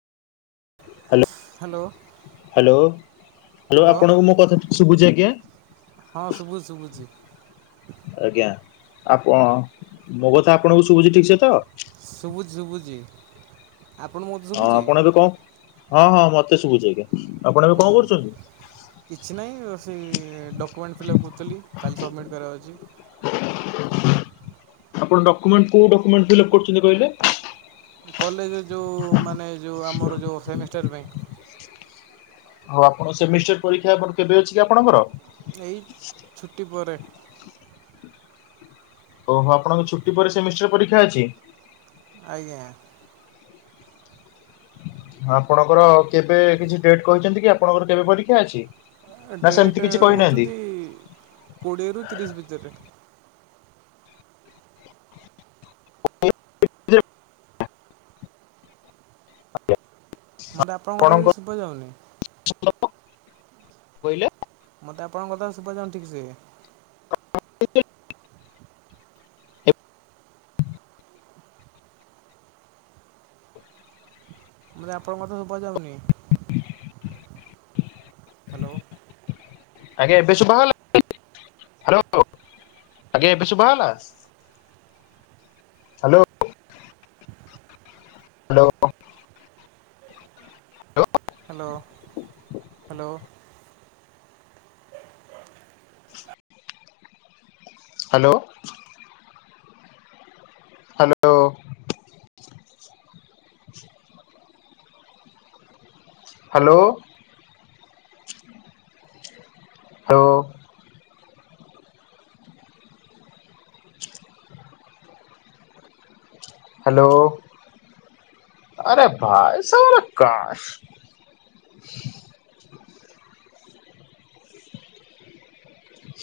Hello hello hello hello ଆପଣଙ୍କୁ ମୋ କଥା କିଛି ଶୁବୁଛି ଆଜ୍ଞା? ହଁ ଶୁଭୁଛି ଶୁଭୁଛି। ଆଜ୍ଞା ଆପଣ ମୋ କଥା ଆପଣଙ୍କୁ ଶୁଭୁଛି ଠିକ ସେ ତ? ସୁବୁଝ ସୁବୁଚି। ଆପଣ ହଁ ଆପଣ ଏବେ କଣ ହଁ ହଁ ମତେ ଶୁଭୁଚି ଆଜ୍ଞା ଆପଣ ଏବେ ହୁଁ କଣ କରୁଚନ୍ତି? କିଛି ନାହିଁ ସେ ଡକ୍ୟୁମେଣ୍ଟ ଫିଲ୍ଅପ୍ କରୁଥିଲି କାଲି ସବମିଟ୍ କରିବା ଅଛି। ଆପଣ ଡକ୍ୟୁମେଣ୍ଟ କୋଉ ଡକ୍ୟୁମେଣ୍ଟ ଫିଲ ଅପ୍ କରୁ ଚନ୍ତି କହିଲେ? କଲେଜ ଯୋଉ ମାନେ ଯୋଉ ଆମର ଯୋଉ ସେମିଷ୍ଟର ପାଇଁ ଓ ଆପଣ ସେମିଷ୍ଟର ପରୀକ୍ଷା କେବେ ଅଛି କି ଆପଣଙ୍କର? ଏଇ ଛୁଟି ପରେ। ଓହୋ ଆପଣଙ୍କ ଛୁଟି ପରେ ସେମିଷ୍ଟର ପରୀକ୍ଷା ଅଛି। ଆଜ୍ଞା। ଆପଣଙ୍କର କେବେ କିଛି ଡେଟ କହିଛନ୍ତି କି ଆପଣଙ୍କର କେବେ ପରୀକ୍ଷା ଅଛି? ନା ସେମିତି ଡେଟ୍ କିଛି କହିନାହାନ୍ତି ହେଉଚନ୍ତି କୋଡ଼ିଏରୁ ତିରିଶ ଭିତରେ। ମତେ ଆପଣଙ୍କ କଥା କିଛି ଶୁଭା ଯାଉନି। [unintelligible] କହିଲେ। ମୋତେ ଆପଣଙ୍କ କଥା ଶୁବାଜାଉନି ଠିକ ସେ। [unintelligible] ମୋତେ ଆପଣଙ୍କ କଥା ଶୁଭା ଯାଉନି। ହାଲୋ। ଆଜ୍ଞା ଏବେ ଶୁଭା ଗଲା ହାଲୋ ଆଜ୍ଞା ଏବେ ଶୁଭ ଗଲା? Hello. Hello hello. Hello. Hello. Hello. Hello. Hello. ଆରେ ଭାଇ ଏସା ବାଲା କାଇଁ।